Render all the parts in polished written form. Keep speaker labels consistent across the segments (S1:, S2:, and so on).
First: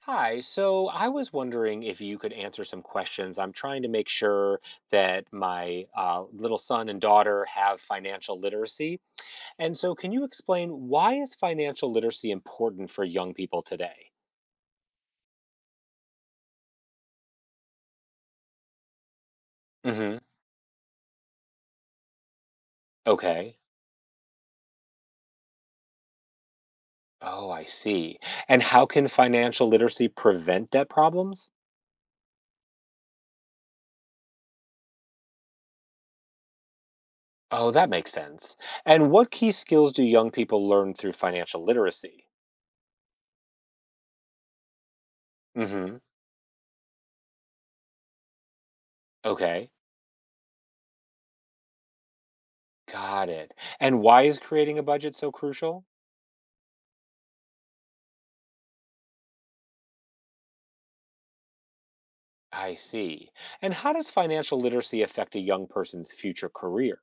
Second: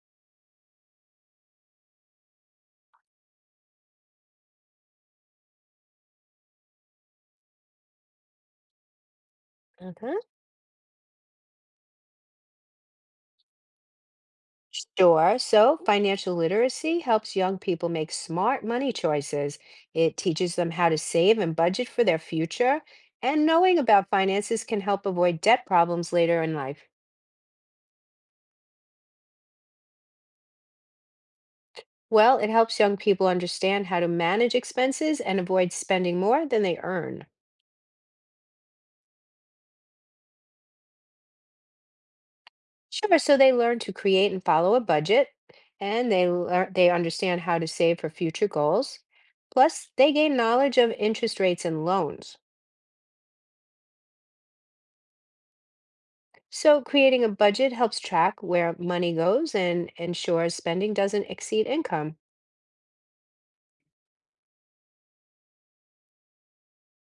S1: Hi, so I was wondering if you could answer some questions. I'm trying to make sure that my little son and daughter have financial literacy. And so, can
S2: Mhm.
S1: you explain why is financial literacy important for young people today?
S2: Sure. So financial literacy helps young people make smart money choices. It
S1: Hmm.
S2: teaches them how to save and budget for their future. And
S1: Okay.
S2: knowing about finances can help avoid debt problems later in life.
S1: Oh, I see. And how can financial literacy prevent debt problems?
S2: Well, it helps young people understand how to manage expenses and avoid spending more than they earn.
S1: Oh, that makes sense. And what key skills do young people learn through financial literacy?
S2: Sure. So they learn to create and follow a budget,
S1: Hmm.
S2: and they understand how to save for future goals.
S1: Okay.
S2: Plus, they gain knowledge of interest rates and loans.
S1: Got it. And why is creating a budget so crucial?
S2: So creating a budget helps track where money goes and ensures spending doesn't exceed income.
S1: I see. And how does financial literacy affect a young person's future career?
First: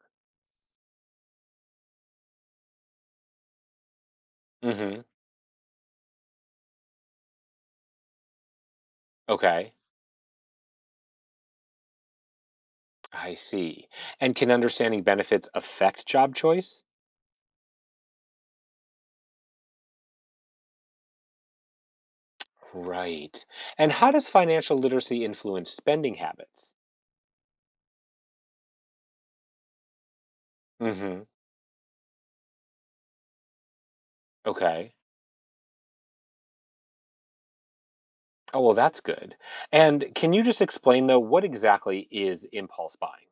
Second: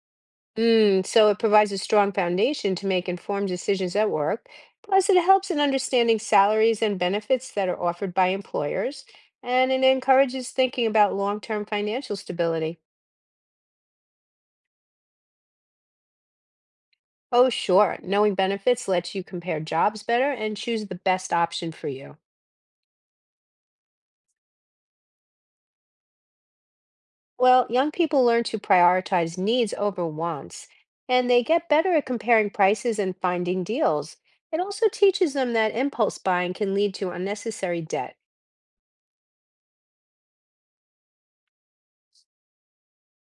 S2: So it provides a strong foundation to make informed decisions at work.
S1: Hmm.
S2: Plus, it helps in understanding salaries and benefits that are offered by employers, and
S1: Okay.
S2: it encourages thinking about long-term financial stability.
S1: I see. And can understanding benefits affect job choice?
S2: Oh, sure, knowing benefits lets you compare jobs better and choose the best option for you.
S1: Right. And how does financial literacy influence spending habits?
S2: Well, young people learn to prioritize needs over wants,
S1: Hmm.
S2: and they get better at comparing prices and finding deals. It also
S1: Okay.
S2: teaches them that impulse buying can lead to unnecessary debt.
S1: Oh, well, that's good. And can you just explain, though, what exactly is impulse buying?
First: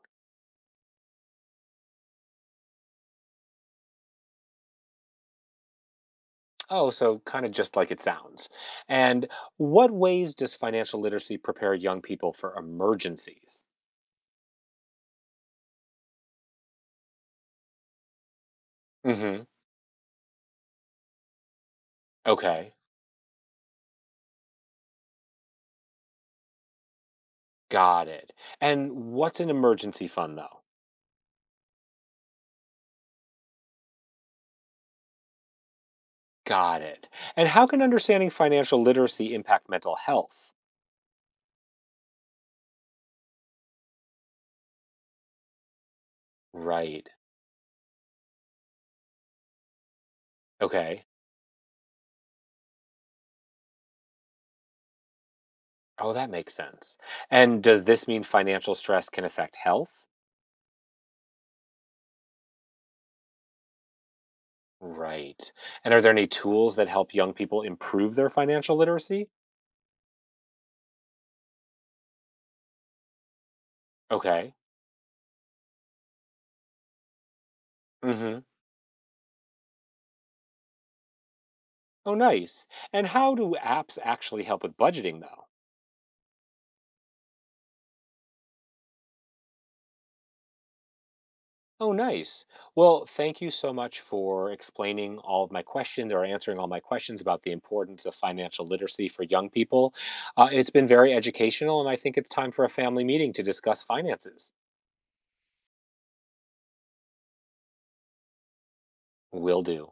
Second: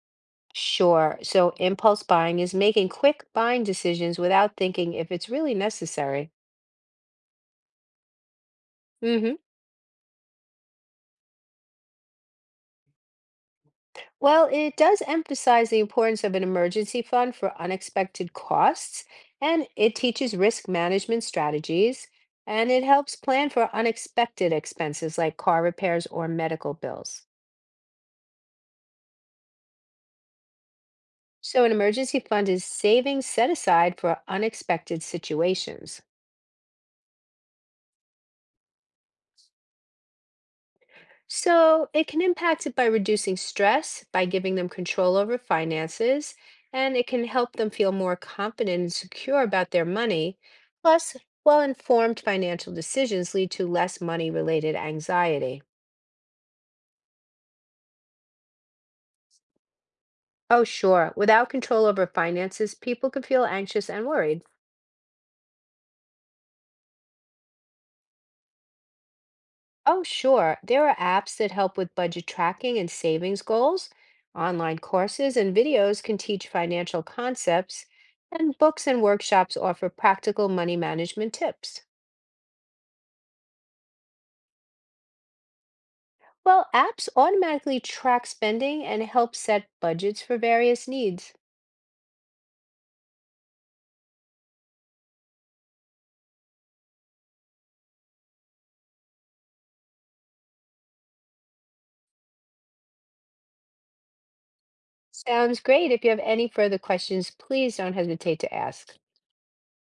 S2: Sure, so impulse buying is making quick buying decisions without thinking if it's really necessary.
S1: Oh, so kind of just like it sounds. And
S2: Mm.
S1: what ways does financial literacy prepare young people for emergencies?
S2: Well, it does emphasize the importance of an emergency fund for unexpected costs,
S1: Hmm.
S2: and it teaches risk management strategies, and
S1: Okay.
S2: it helps plan for unexpected expenses like car repairs or medical bills.
S1: Got it. And what's an emergency fund, though?
S2: So, an emergency fund is savings set aside for unexpected situations.
S1: Got it. And how can understanding financial literacy impact mental health?
S2: So it can impact it by reducing stress, by giving them control over finances, and it
S1: Right.
S2: can help them feel more confident and secure about their money.
S1: Okay.
S2: Plus, well-informed financial decisions lead to less money-related anxiety.
S1: Oh, that makes sense. And does this mean financial stress can affect health?
S2: Oh, sure. Without control over finances, people can feel anxious and worried.
S1: Right. And are there any tools that help young people improve their financial literacy?
S2: Oh, sure. There are apps that help with budget tracking and savings goals.
S1: Okay.
S2: Online courses and videos can teach financial concepts,
S1: Mm hmm.
S2: and books and workshops offer practical money management tips.
S1: Oh, nice. And how do apps actually help with budgeting, though?
S2: Well, apps automatically track spending and help set budgets for various needs.
S1: Oh, nice. Well, thank you so much for explaining all of my questions or answering all my questions about the importance of financial literacy for young people. It's been very educational, and I think it's time for a family meeting to discuss finances.
S2: Sounds great. If you have any further questions, please don't hesitate to ask.
S1: Will do.